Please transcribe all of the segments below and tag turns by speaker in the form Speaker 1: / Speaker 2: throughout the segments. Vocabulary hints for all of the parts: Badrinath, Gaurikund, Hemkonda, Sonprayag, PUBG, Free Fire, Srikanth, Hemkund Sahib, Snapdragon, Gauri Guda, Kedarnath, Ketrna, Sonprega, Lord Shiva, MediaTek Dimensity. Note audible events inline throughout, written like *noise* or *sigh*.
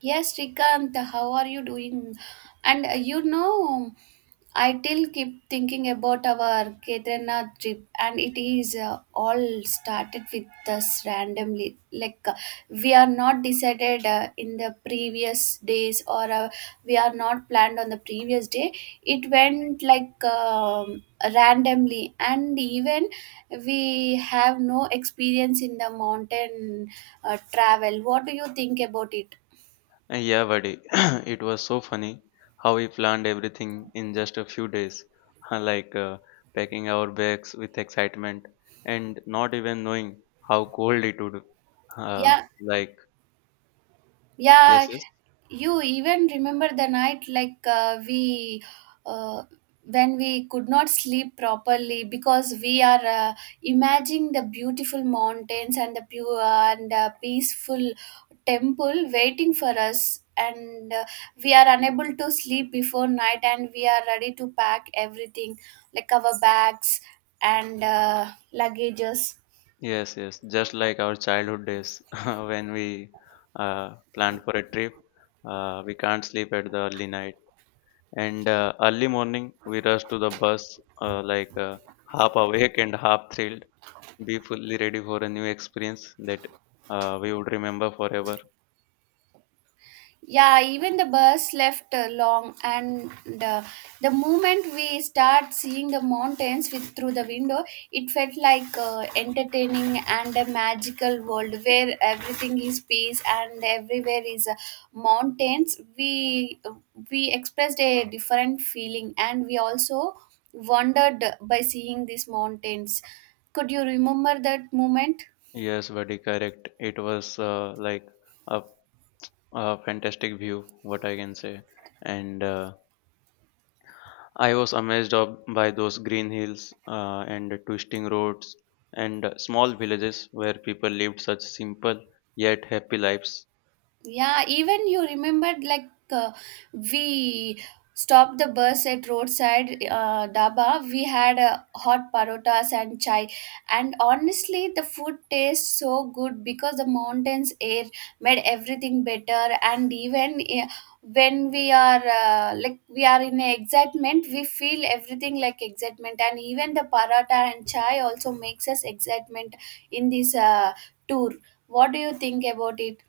Speaker 1: Yes, Srikanth, how are you doing? And I still keep thinking about our Kedarnath trip, and it is all started with us randomly. Like, we are not decided in the previous days, or we are not planned on the previous day. It went like randomly, and even we have no experience in the mountain travel. What do you think about it?
Speaker 2: Yeah, buddy, *clears throat* it was so funny how we planned everything in just a few days, *laughs* like uh, packing our bags with excitement and not even knowing how cold it would. Uh,
Speaker 1: Yeah,
Speaker 2: like, yes,
Speaker 1: yeah,
Speaker 2: yes,
Speaker 1: you even remember the night like we uh, when we could not sleep properly because we are imagining the beautiful mountains and the pure and peaceful temple waiting for us, and we are unable to sleep before night, and we are ready to pack everything, like our bags and luggages.
Speaker 2: yes, just like our childhood days *laughs* when we planned for a trip, we can't sleep at the early night. And Early morning, we rush to the bus, half awake and half thrilled. Be fully ready for a new experience that we would remember forever.
Speaker 1: Yeah, even the bus left long, and uh, the moment we start seeing the mountains with through the window, it felt like entertaining and a magical world where everything is peace and everywhere is mountains. We expressed a different feeling, and we also wondered by seeing these mountains. Could you remember that moment?
Speaker 2: Yes, very correct. It was like a, a fantastic view, what I can say. And I was amazed of, by those green hills and the twisting roads and small villages where people lived such simple yet happy lives.
Speaker 1: Yeah, even you remembered like we stopped the bus at roadside daba. We had hot parotas and chai, and honestly, the food tastes so good because the mountains air made everything better. And even when we are like we are in a excitement, we feel everything like excitement. And even the paratha and chai also makes us excitement in this tour. What do you think about it?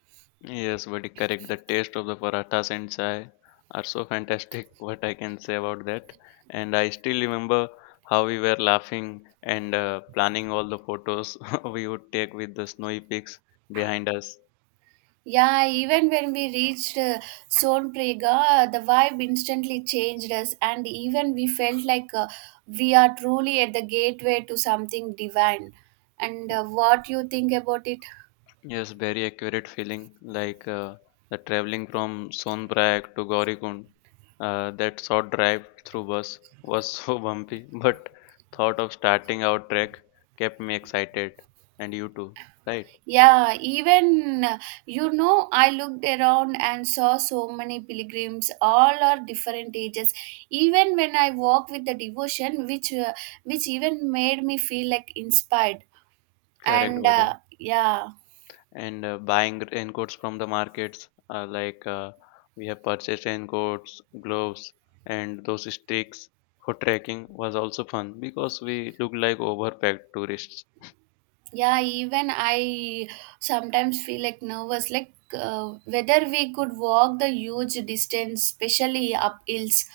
Speaker 2: Yes, very correct. The taste of the parathas and chai are so fantastic. *laughs* What I can say about that. And I still remember how we were laughing and planning all the photos *laughs* we would take with the snowy peaks behind us.
Speaker 1: Yeah, even when we reached Sonprega, the vibe instantly changed us, and even we felt like we are truly at the gateway to something divine. And what you think about it?
Speaker 2: Yes, very accurate feeling. The traveling from Sonprayag to Gaurikund, that short drive through bus was *laughs* so bumpy, but thought of starting our trek kept me excited. And you too, right?
Speaker 1: Yeah, I looked around and saw so many pilgrims, all are different ages. Even when I walk with the devotion, which even made me feel like inspired.
Speaker 2: Correct,
Speaker 1: And
Speaker 2: buddy.
Speaker 1: yeah.
Speaker 2: And Buying raincoats from the markets. We have purchased raincoats, gloves, and those sticks for trekking was also fun because we looked like overpacked tourists.
Speaker 1: Yeah, even I sometimes feel like nervous, like whether we could walk the huge distance, especially up hills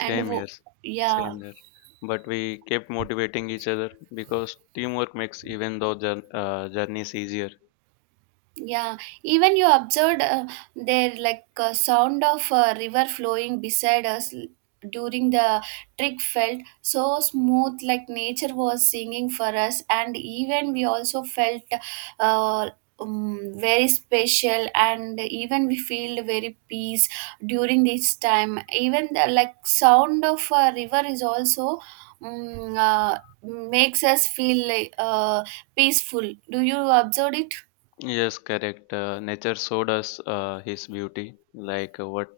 Speaker 1: and
Speaker 2: here,
Speaker 1: yeah.
Speaker 2: same here. But we kept motivating each other because teamwork makes journeys easier.
Speaker 1: Yeah, even you observed there like sound of a river flowing beside us during the trick felt so smooth, like nature was singing for us, and even we also felt uh, very special, and even we feel very peace during this time. Even the like sound of a river is also makes us feel like, peaceful. Do you observe it?
Speaker 2: Yes, correct. Nature showed us his beauty, what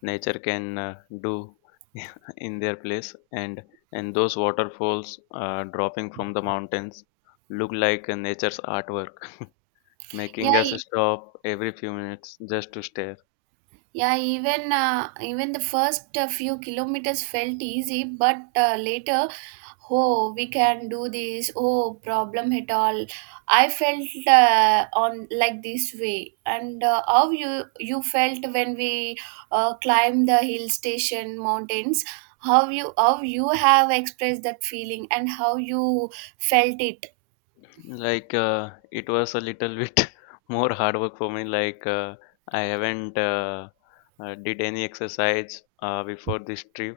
Speaker 2: nature can do *laughs* in their place, and those waterfalls dropping from the mountains look like nature's artwork, *laughs* making
Speaker 1: Yeah.
Speaker 2: us stop every few minutes just to stare.
Speaker 1: Yeah, even even the first few kilometers felt easy, but later, oh, we can do this. Oh, problem at all. I felt on like this way, and how you felt when we climbed the hill station mountains. How you have expressed that feeling and how you felt it.
Speaker 2: It was a little bit *laughs* more hard work for me. I haven't did any exercise before this trip,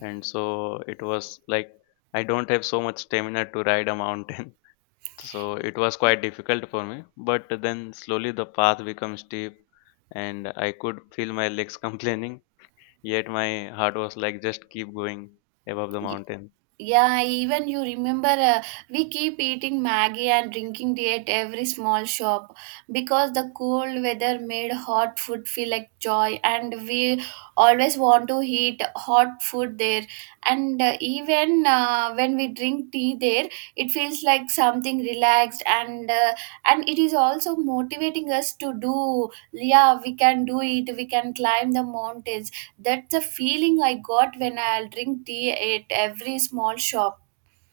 Speaker 2: and so it was like I don't have so much stamina to ride a mountain. *laughs* So it was quite difficult for me. But then slowly the path became steep, and I could feel my legs *laughs* complaining. Yet my heart was like, just keep going above the mountain.
Speaker 1: Yeah, even you remember we keep eating Maggie and drinking tea at every small shop because the cold weather made hot food feel like joy, and we always want to eat hot food there. And even when we drink tea there, it feels like something relaxed, and and it is also motivating us to do, yeah, we can do it, we can climb the mountains. That's the feeling I got when I'll drink tea at every small shop.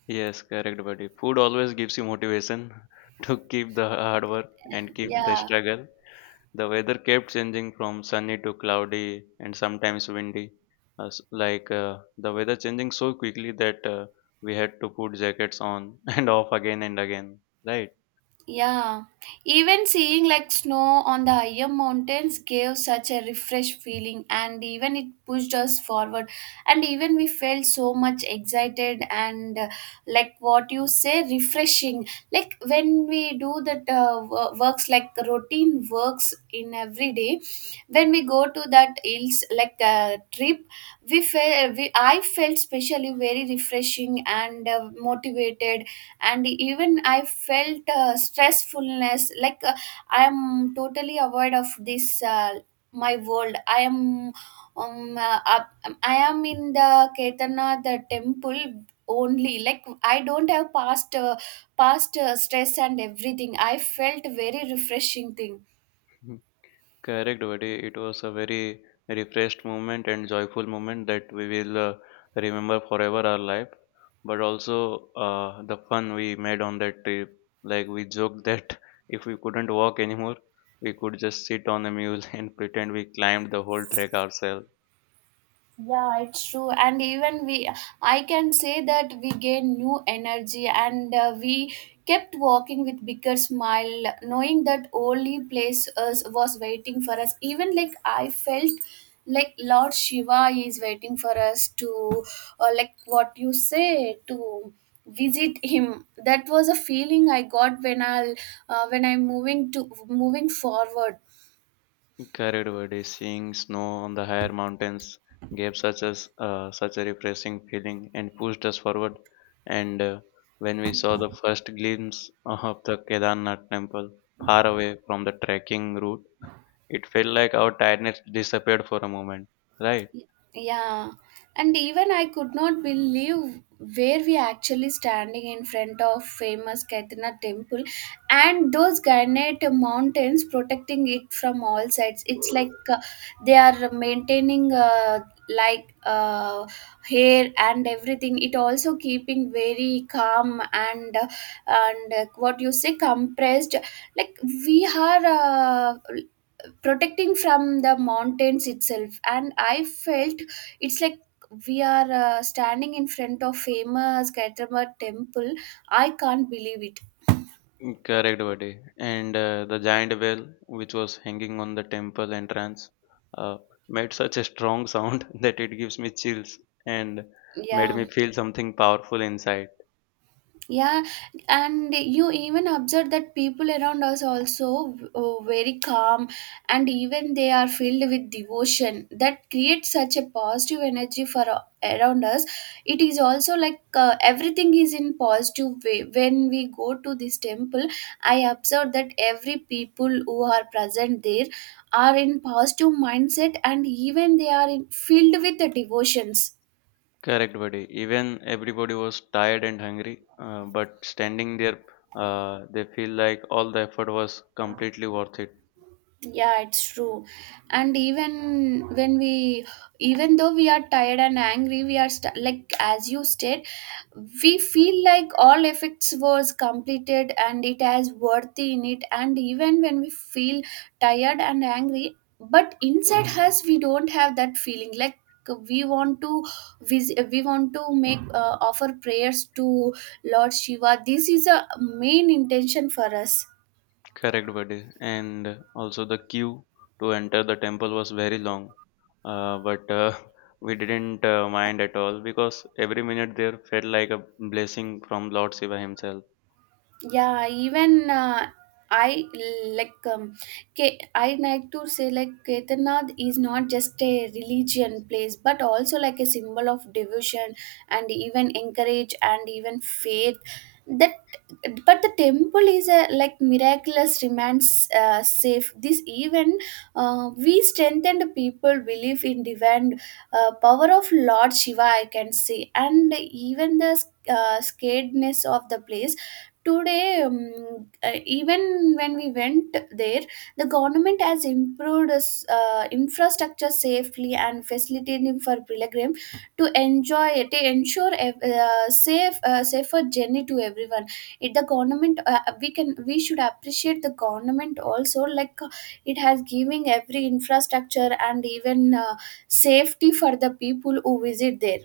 Speaker 2: Yes, correct, buddy. Food always gives you motivation *laughs* to keep the hard work and keep the
Speaker 1: Yeah.
Speaker 2: struggle. The weather kept changing from sunny to cloudy and sometimes windy. The weather changing so quickly that we had to put jackets on *laughs* and off again and again, right?
Speaker 1: Yeah, even seeing like snow on the higher mountains gave such a refreshed feeling, and even it pushed us forward, and even we felt so much excited. And like what you say, refreshing, like when we do that works like routine works in every day. When we go to that hills like trip, we I felt specially very refreshing and motivated. And even I felt stressfulness like I am totally aware of this my world. I am in the ketana the temple only. Like, I don't have past stress, and everything I felt very refreshing thing.
Speaker 2: Correct, buddy. It was a very refreshed moment and joyful moment that we will remember forever our life. But also the fun we made on that trip. Like we joked that *laughs* if we couldn't walk anymore, we could just sit on a mule *laughs* and pretend we climbed the whole trek ourselves.
Speaker 1: Yeah, it's true. And even we, I can say that we gain new energy, and we kept walking with bigger smile, knowing that only place us was waiting for us. Even like I felt like Lord Shiva is waiting for us to, like what you say, to visit him. That was a feeling I got when I'll, when I'm moving to moving forward.
Speaker 2: Correct word is seeing snow on the higher mountains gave such a refreshing feeling and pushed us forward. And When we saw the first glimpse of the Kedarnath temple far away from the trekking route, it felt like our tiredness disappeared for a moment, right?
Speaker 1: Yeah, and even I could not believe where we actually standing in front of famous Ketrna temple, and those granite mountains protecting it from all sides. It's like they are maintaining like, hair and everything. It also keeping very calm, and what you say, compressed. Like, we are uh, protecting from the mountains itself, and I felt it's like we are standing in front of famous gautama temple. I can't believe it.
Speaker 2: Mm, correct, buddy. And The giant bell, which was hanging on the temple entrance, uh, made such a strong sound *laughs* that it gives me chills and made
Speaker 1: Yeah.
Speaker 2: me feel something powerful inside.
Speaker 1: Yeah, and you even observe that people around us also very calm, and even they are filled with devotion that creates such a positive energy for around us. It is also like everything is in positive way. When we go to this temple, I observe that every people who are present there are in positive mindset, and even they are in, filled with the devotions.
Speaker 2: Correct, buddy. Even everybody was tired and hungry, but standing there, they feel like all the effort was completely worth it.
Speaker 1: Yeah, it's true. And even when we, even though we are tired and angry, we are like, as you said, we feel like all effects was completed and it has worthy in it. And even when we feel tired and angry, but inside us, we don't have that feeling. Like, we want to we want to make offer prayers to Lord Shiva. This is a main intention for us.
Speaker 2: Correct, buddy. And also the queue to enter the temple was very long, but *laughs* we didn't mind at all because every minute there felt like a blessing from Lord Shiva himself.
Speaker 1: Yeah, even I like I like to say like Kedarnath is not just a religion place, but also like a symbol of devotion, and even encourage, and even faith. That but the temple is a like miraculous remains safe. This even we strengthened people belief in divine power of Lord Shiva, I can say, and even the scaredness of the place. Today, even when we went there, the government has improved infrastructure safely and facilitating for pilgrim to enjoy, to ensure a safer journey to everyone. It, the government we should appreciate the government also, like it has giving every infrastructure, and even safety for the people who visit there.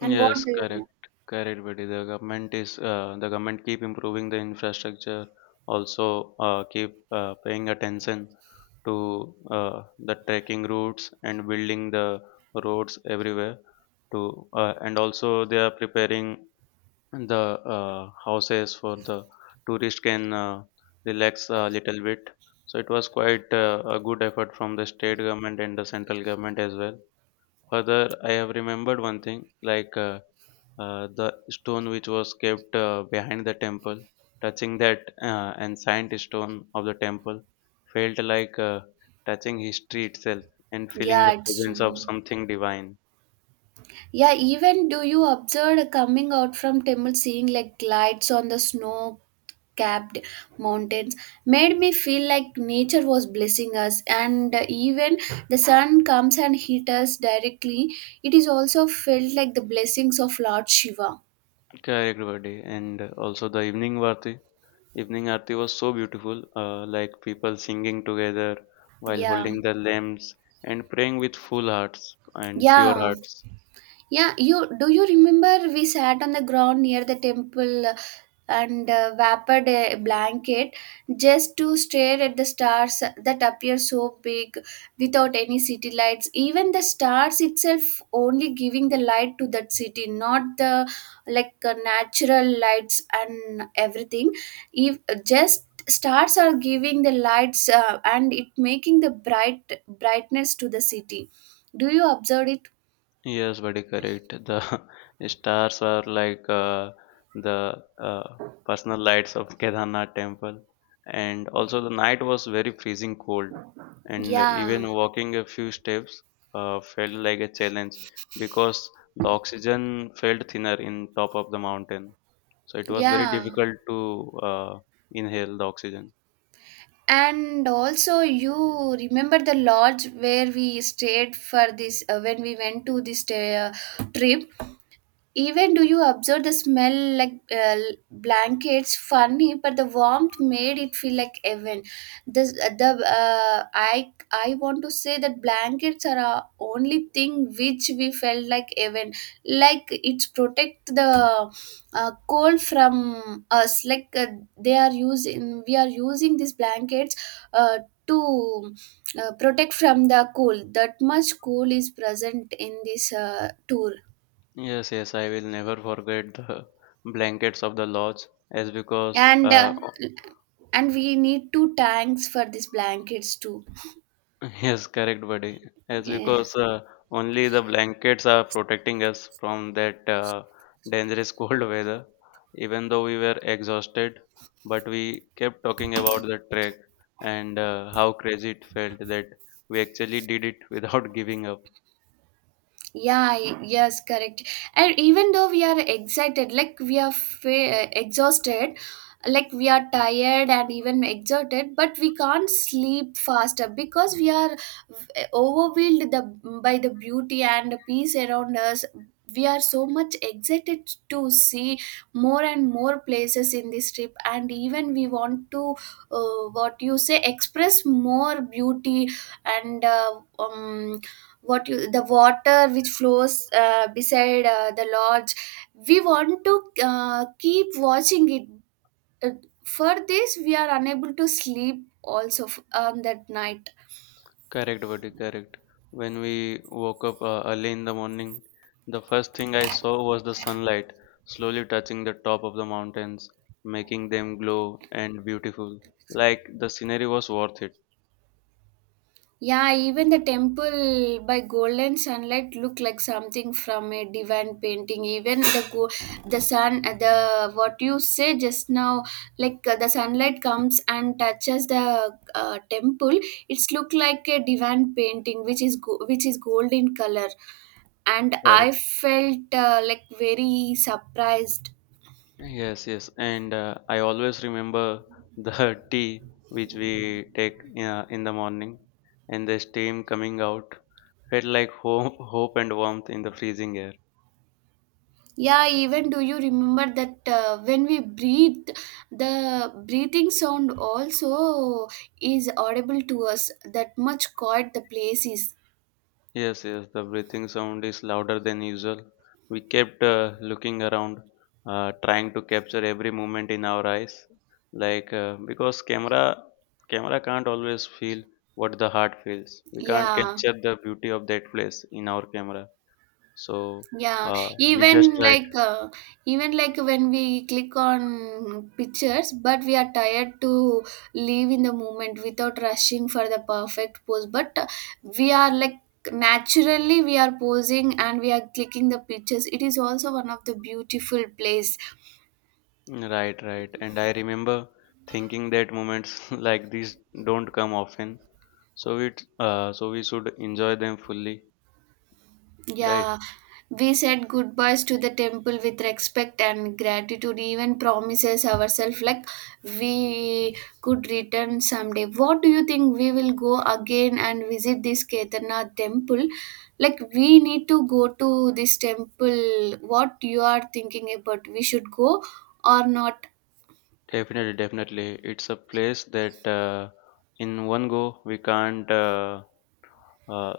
Speaker 1: And what
Speaker 2: Yes,
Speaker 1: do you-
Speaker 2: correct, correct, buddy. The government is the government keep improving the infrastructure, also keep paying attention to the trekking routes and building the roads everywhere. To And also they are preparing the houses for the tourist can relax a little bit. So it was quite a good effort from the state government and the central government as well. Further, I have remembered one thing like the stone which was kept behind the temple, touching that ancient stone of the temple felt like touching history itself and feeling
Speaker 1: yeah,
Speaker 2: the
Speaker 1: it's.
Speaker 2: presence of something divine.
Speaker 1: Yeah, even do you observe coming out from temple, seeing like lights on the snow capped mountains made me feel like nature was blessing us, and even the sun comes and hit us directly. It is also felt like the blessings of Lord Shiva.
Speaker 2: Correct, buddy. And also the evening Aarti was so beautiful, like people singing together while
Speaker 1: Yeah.
Speaker 2: holding their lamps and praying with full hearts and pure
Speaker 1: Yeah.
Speaker 2: hearts.
Speaker 1: Yeah, you do you remember we sat on the ground near the temple and wrapped a blanket just to stare at the stars that appear so big without any city lights. Even the stars itself only giving the light to that city, not the like natural lights and everything. If just stars are giving the lights and it making the bright brightness to the city. Do you observe it?
Speaker 2: Yes, very correct. The *laughs* stars are like the personal lights of *laughs* Kedarnath temple. And also, the night was very freezing cold, and
Speaker 1: Yeah.
Speaker 2: even walking a few steps felt like a challenge because the oxygen felt thinner in top of the mountain. So it was very
Speaker 1: Yeah,
Speaker 2: difficult to inhale the oxygen.
Speaker 1: and also you remember the lodge where we stayed for this when we went to this trip. Even do you observe the smell like blankets funny, but the warmth made it feel like heaven. This the I want to say that blankets are our only thing which we felt like heaven. Like, it's protect the cold from us. Like they are using we are using these blankets uh, to protect from the cold. That much cool is present in this tour.
Speaker 2: Yes, yes, I will never forget the *laughs* blankets of the lodge as because
Speaker 1: And and we need two tanks for these blankets too.
Speaker 2: *laughs* yes, correct, buddy. As
Speaker 1: Yeah.
Speaker 2: because Only the blankets are protecting us from that dangerous *laughs* cold weather. Even though we were exhausted, but we kept talking about the trek and how crazy it felt that we actually did it without *laughs* giving up.
Speaker 1: Yeah, yes, correct. And even though we are excited, like we are exhausted, like we are tired and even exerted, but we can't sleep faster because we are overwhelmed by the beauty and the peace around us. We are so much excited to see more and more places in this trip, and even we want to what you say, express more beauty. And what you, the water which flows beside the lodge, we want to keep watching it. Uh, for this, we are unable to sleep also on that night.
Speaker 2: Correct, buddy, correct. When we woke up early in the morning, the first thing I saw was the sunlight slowly touching the top of the mountains, making them glow and beautiful. Like the scenery was worth it.
Speaker 1: Yeah, even the temple by golden sunlight look like something from a divine painting. Even the the sun, the what you say just now, like the sunlight comes and touches the temple. It's look like a divine painting, which is which is gold in color. And I
Speaker 2: Correct.
Speaker 1: felt like very surprised.
Speaker 2: Yes, yes. And I always remember the *laughs* tea which we take in the morning and the steam coming out felt like hope, hope and warmth in the freezing air.
Speaker 1: Yeah, even do you remember that when we breathe, the breathing sound also is audible to us. That much quiet the place is.
Speaker 2: Yes, yes, the breathing sound is louder than usual. We kept looking around, trying to capture every movement in our eyes, because camera can't always feel what the heart feels. We can't
Speaker 1: Yeah,
Speaker 2: capture the beauty of that place in our camera. So
Speaker 1: yeah.
Speaker 2: uh, we just tried.
Speaker 1: Even like when we click on pictures, but we are tired to live in the moment without rushing for the perfect pose. But we are like naturally we are posing and we are clicking the pictures. It is also one of the beautiful place.
Speaker 2: Right, right. And I remember thinking that moments *laughs* like these don't come often, so so we should enjoy them fully, right?
Speaker 1: Yeah, we said goodbyes to the temple with respect and gratitude, even promises ourselves like we could return someday. What do you think? We will go again and visit this Kedarnath temple? Like we need to go to this temple. What you are thinking about? We should go or not?
Speaker 2: Definitely, definitely. It's a place that in one go we can't uh,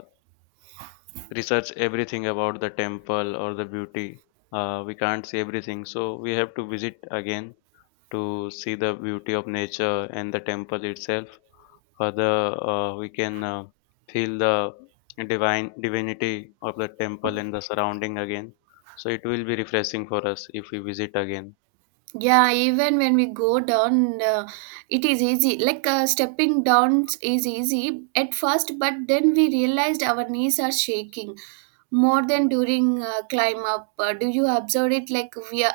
Speaker 2: research everything about the temple or the beauty. We can't see everything, so we have to visit again to see the beauty of nature and the temple itself. Further, we can feel the divine divinity of the temple and the surrounding again. So it will be refreshing for us if we visit again.
Speaker 1: Yeah, even when we go down, it is easy. Like, stepping down is easy at first, but then we realized our knees are shaking more than during climb up. Do you observe it? Like we are,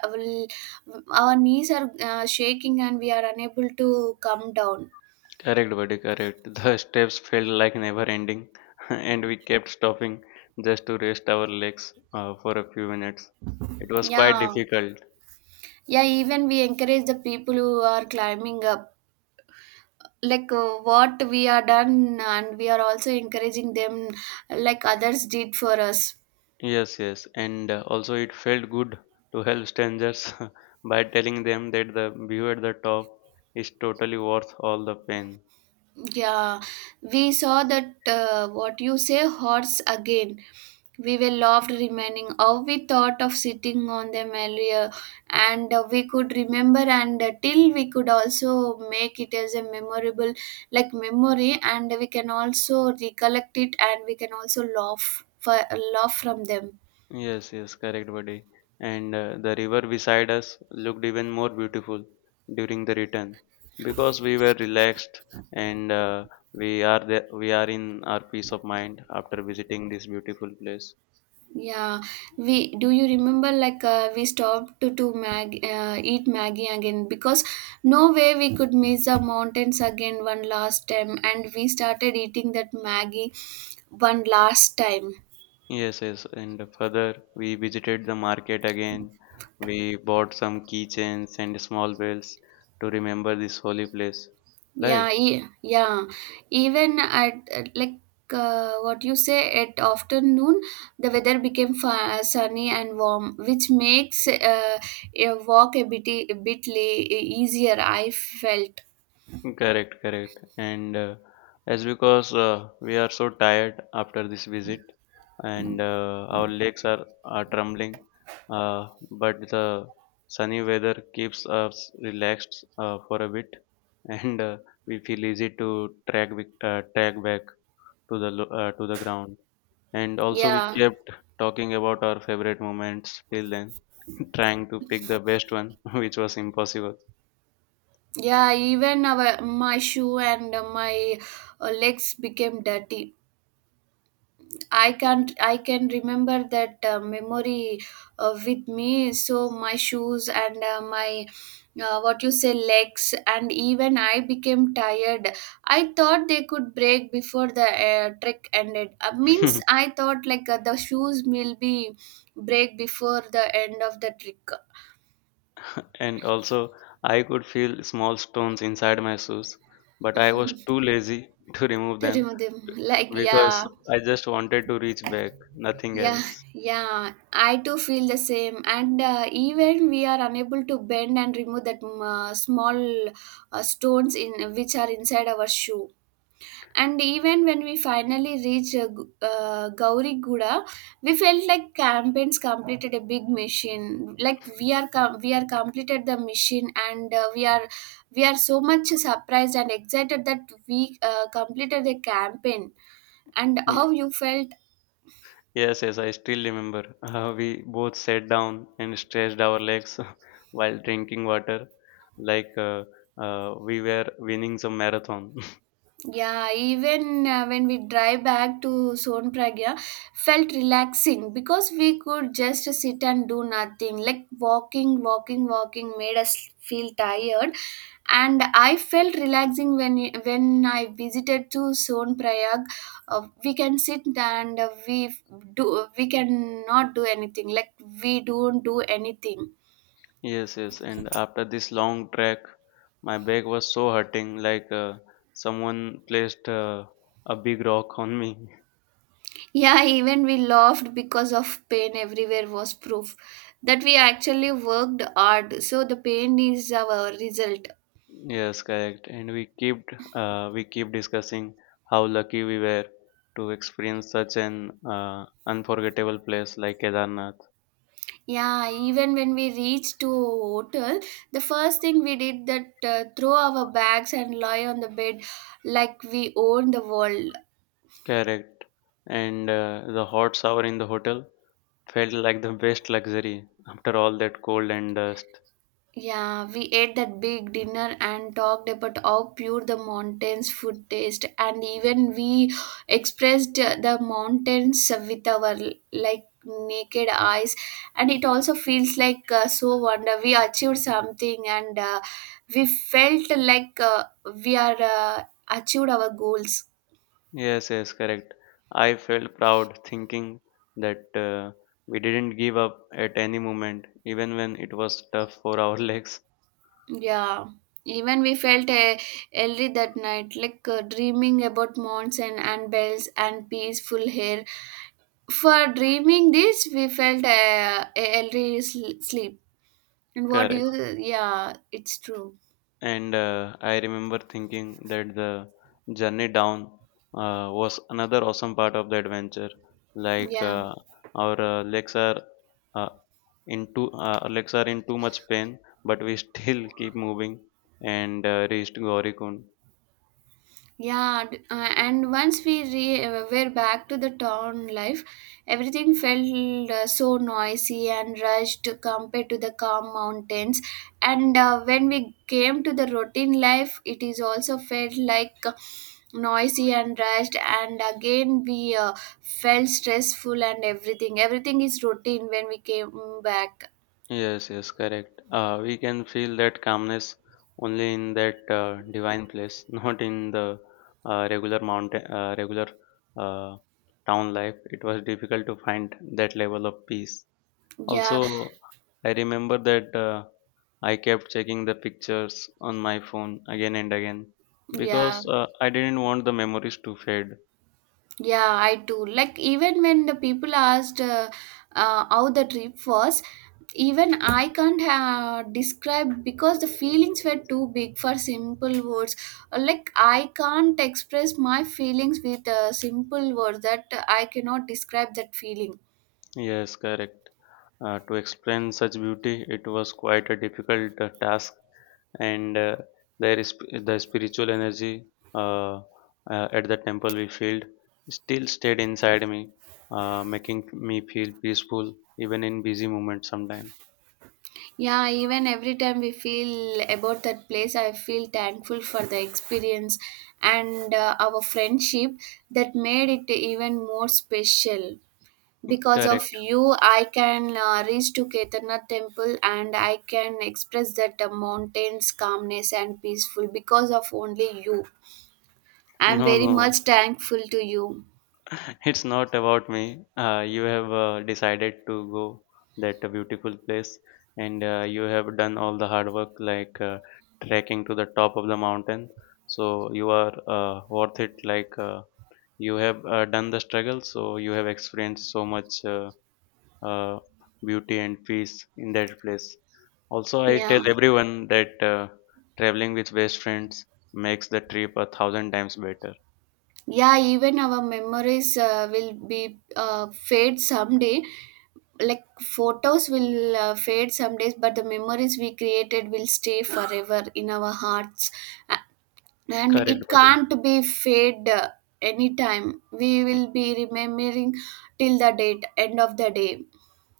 Speaker 1: our knees are shaking and we are unable to come down.
Speaker 2: Correct, buddy, correct. The *laughs* steps felt like never ending, *laughs* and we kept stopping just to rest our legs for a few minutes. It was quite
Speaker 1: Yeah,
Speaker 2: difficult.
Speaker 1: yeah. Even we encourage the people who are climbing up. Like what we are done, and we are also encouraging them, like others did for us.
Speaker 2: Yes, yes, and also it felt good to help strangers *laughs* by telling them that the view at the top is totally worth all the pain.
Speaker 1: Yeah, we saw that what you say, horse again. We were loved remaining how we thought of sitting on them earlier, and we could remember and till we could also make it as a memorable, like memory, and we can also recollect it and we can also laugh for laugh from them.
Speaker 2: Yes, yes, correct, buddy. And The river beside us looked even more beautiful during the return because we were relaxed and we are in our peace of mind after visiting this beautiful place.
Speaker 1: Yeah, we do you remember like we stopped to mag eat Maggie again because no way we could miss the mountains again one last time and we started eating that Maggie one last time.
Speaker 2: Yes, yes, and further we visited the market again. We bought some keychains and small bells to remember this holy place. Right?
Speaker 1: Yeah, yeah. Even at like what you say at afternoon the weather became sunny and warm which makes a walk a bit easier I felt.
Speaker 2: Correct, correct. And as because We are so tired after this visit, and our are trembling. But the sunny weather keeps us relaxed for a bit, *laughs* and we feel easy to track with, track back to to the ground. And also, we
Speaker 1: Yeah.
Speaker 2: kept talking about our favorite moments till then, *laughs* trying to pick the best one, *laughs* which was impossible.
Speaker 1: Yeah, even our my shoe and my legs became dirty. I can't. I can remember that memory with me. So my shoes and my what you say legs and even I became tired. I thought they could break before the trek ended. Means I
Speaker 2: *laughs*
Speaker 1: thought like the shoes will be break before the end of the trick.
Speaker 2: And also, I could feel small stones inside my shoes, but I was too lazy *laughs* to remove
Speaker 1: To
Speaker 2: them
Speaker 1: remove *laughs* them, like yeah.
Speaker 2: because I just wanted to reach back, nothing
Speaker 1: Yeah,
Speaker 2: else.
Speaker 1: yeah, I too feel the same. And even we are unable to bend and remove that small stones in which are inside our shoe. And even when we finally reached Gauri Guda, we felt like campaigns completed a big mission. Like we are we are completed the mission, and we are so much surprised and excited that we completed the campaign. And
Speaker 2: Y-
Speaker 1: how you felt?
Speaker 2: Yes, yes, I still remember. *laughs* We both sat down and stretched our legs *laughs* while drinking water, like we were winning some marathon. *laughs*
Speaker 1: Yeah, even when we drive back to Sonpragya, felt relaxing because we could just sit and do nothing. Like walking, walking, walking made us feel tired, and I felt relaxing when I visited to Sonprayag. We can sit and we do we cannot do anything. Like we don't do anything.
Speaker 2: Yes, yes, and after this long trek, my back was so hurting, like someone placed a big rock on me. *laughs*
Speaker 1: Yeah, even we laughed because of pain everywhere was proof that we actually worked hard. So the pain is our result.
Speaker 2: Yes, correct. And we keep discussing how lucky we were to experience such an unforgettable place like Kedarnath.
Speaker 1: Yeah, even when we reached to hotel, the first thing we did that throw our bags and lie on the bed like we own the world.
Speaker 2: Correct. And The hot shower in the hotel felt like the best luxury after all that cold and dust.
Speaker 1: Yeah, we ate that big dinner and talked about how pure the mountains' food taste, and even we expressed the mountains with our like naked eyes, and it also feels like so wonder we achieved something, and we felt like we are achieved our goals.
Speaker 2: Yes, yes, correct. I felt proud thinking that we didn't give up at any moment, even when it was tough for our *laughs* legs.
Speaker 1: Yeah, even we felt early that night, like dreaming about mountains and bells and peaceful air. For dreaming this, we felt a healthy sleep. And what do
Speaker 2: Correct.
Speaker 1: you? Yeah, it's true.
Speaker 2: And I remember thinking that the journey down was another awesome part of the adventure. Like
Speaker 1: Yeah.
Speaker 2: our legs are uh, in too, our legs are in too much pain, but we still *laughs* keep moving and reached Gaurikund.
Speaker 1: Yeah, and once we were back to the town life, everything felt so noisy and rushed compared to the calm mountains. And when we came to the routine life, it is also felt like noisy and rushed. And again, we felt stressful and everything. Everything is routine when we came back.
Speaker 2: Yes, yes, correct. We can feel that calmness only in that divine place, *laughs* not in the regular uh, town life. It was difficult to find that level of peace.
Speaker 1: Yeah,
Speaker 2: Also, I remember that I kept checking the pictures on my phone again and again
Speaker 1: yeah.
Speaker 2: because I didn't want the memories to fade.
Speaker 1: Yeah, I too. Like even when the people asked how the trip was, even I can't describe because the feelings were too big for simple words. Like I can't express my feelings with simple words. That I cannot describe that feeling.
Speaker 2: Yes, correct. To explain such beauty. It was quite a difficult task, and there is the spiritual energy uh, at the temple we felt still stayed inside me, making me feel peaceful even in busy moments. Sometimes,
Speaker 1: Yeah, even every time we feel about that place, I feel thankful for the experience and our friendship that made it even more special. Because of
Speaker 2: correct?
Speaker 1: you I can reach to Kedarnath temple and I can express that mountains calmness and peaceful because of only you. I'm
Speaker 2: No,
Speaker 1: very much
Speaker 2: no.
Speaker 1: thankful to you.
Speaker 2: It's not about me. You have decided to go that beautiful place, and you have done all the hard work, trekking to the top of the mountain. So you are worth it. You have done the struggle, so you have experienced so much uh, beauty and peace in that place. Also, I tell
Speaker 1: Yeah,
Speaker 2: everyone that traveling with best friends makes the trip a thousand times better.
Speaker 1: yeah, even our memories will be fade someday. Like photos will fade some days, but the memories we created will stay forever in our hearts, and it
Speaker 2: Correct, buddy.
Speaker 1: can't be fade anytime. We will be remembering till the date end of the day.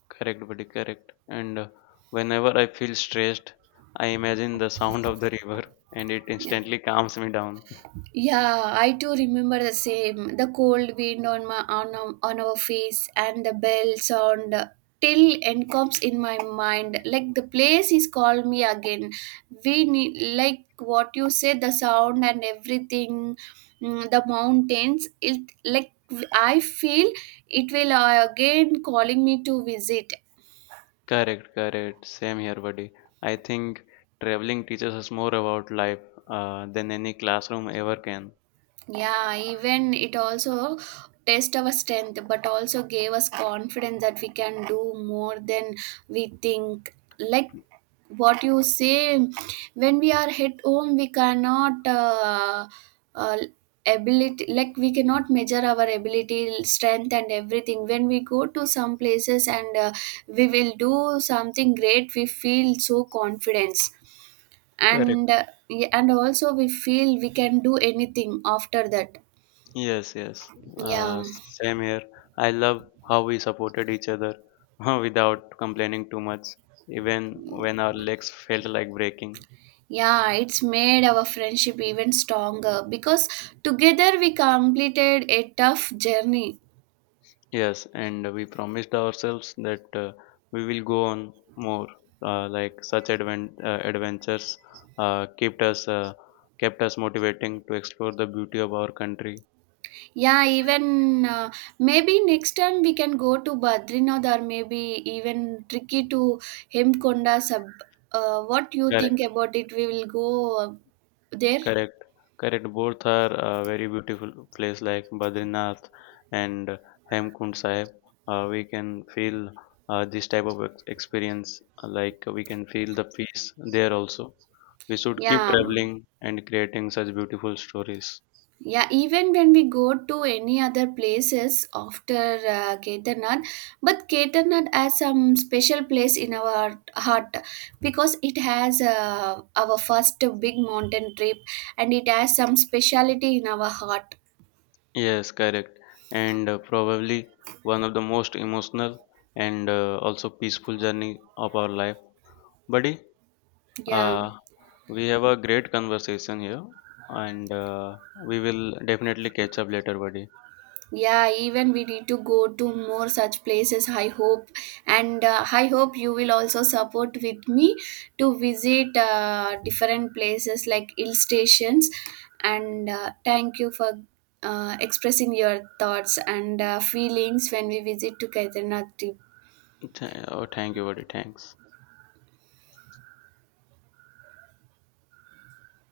Speaker 2: Correct, buddy, correct. And Whenever I feel stressed, I imagine the sound of the river and it
Speaker 1: Yeah.
Speaker 2: instantly calms me down. *laughs*
Speaker 1: Yeah, I too remember the same. The cold wind on my on, on our face and the bell sound till and comes in my mind. Like the place is called me again. We need like what you said, the sound and everything, mm, the mountains. It like I feel it will again calling me to visit.
Speaker 2: Correct, correct. Same here, buddy. I think traveling teaches us more about life than any classroom ever can.
Speaker 1: Yeah, even it also test our strength, but also gave us confidence that we can do more than we think. Like what you say, when we are at home, we cannot uh, ability like we cannot measure our ability, strength, and everything. When we go to some places and we will do something great, we feel so confidence, and
Speaker 2: Correct.
Speaker 1: uh, yeah, and also we feel we can do anything after that.
Speaker 2: Yes, yes.
Speaker 1: Yeah,
Speaker 2: Same here. I love how we supported each other *laughs* without complaining too much, even when our legs felt like breaking.
Speaker 1: yeah, it's made our friendship even stronger because together we completed a tough journey.
Speaker 2: Yes, and we promised ourselves that we will go on more. Like such adventures uh, kept us uh, kept us motivating to explore the beauty of our country.
Speaker 1: Yeah, even maybe next time we can go to Badrinath or maybe even tricky to Hemkonda. Sub. What you think
Speaker 2: Correct,
Speaker 1: about it? We will go there.
Speaker 2: correct, correct. Both are very beautiful place like Badrinath and Hemkund Sahib. We can feel this type of experience. Like we can feel the peace there also. We should keep
Speaker 1: Yeah.
Speaker 2: traveling and creating such beautiful stories.
Speaker 1: Yeah, even when we go to any other places after Kedarnath, but Kedarnath has some special place in our heart because it has our first big mountain trip and it has some speciality in our heart.
Speaker 2: Yes, correct. And Probably one of the most emotional and also peaceful journey of our life. Buddy,
Speaker 1: Yeah.
Speaker 2: uh, we have a great conversation here and we will definitely catch up later, buddy.
Speaker 1: Yeah, even we need to go to more such places, I hope, and I hope you will also support with me to visit different places like hill stations, and thank you for expressing your thoughts and feelings when we visit to Kedarnath trip.
Speaker 2: Oh, thank you, buddy. Thanks.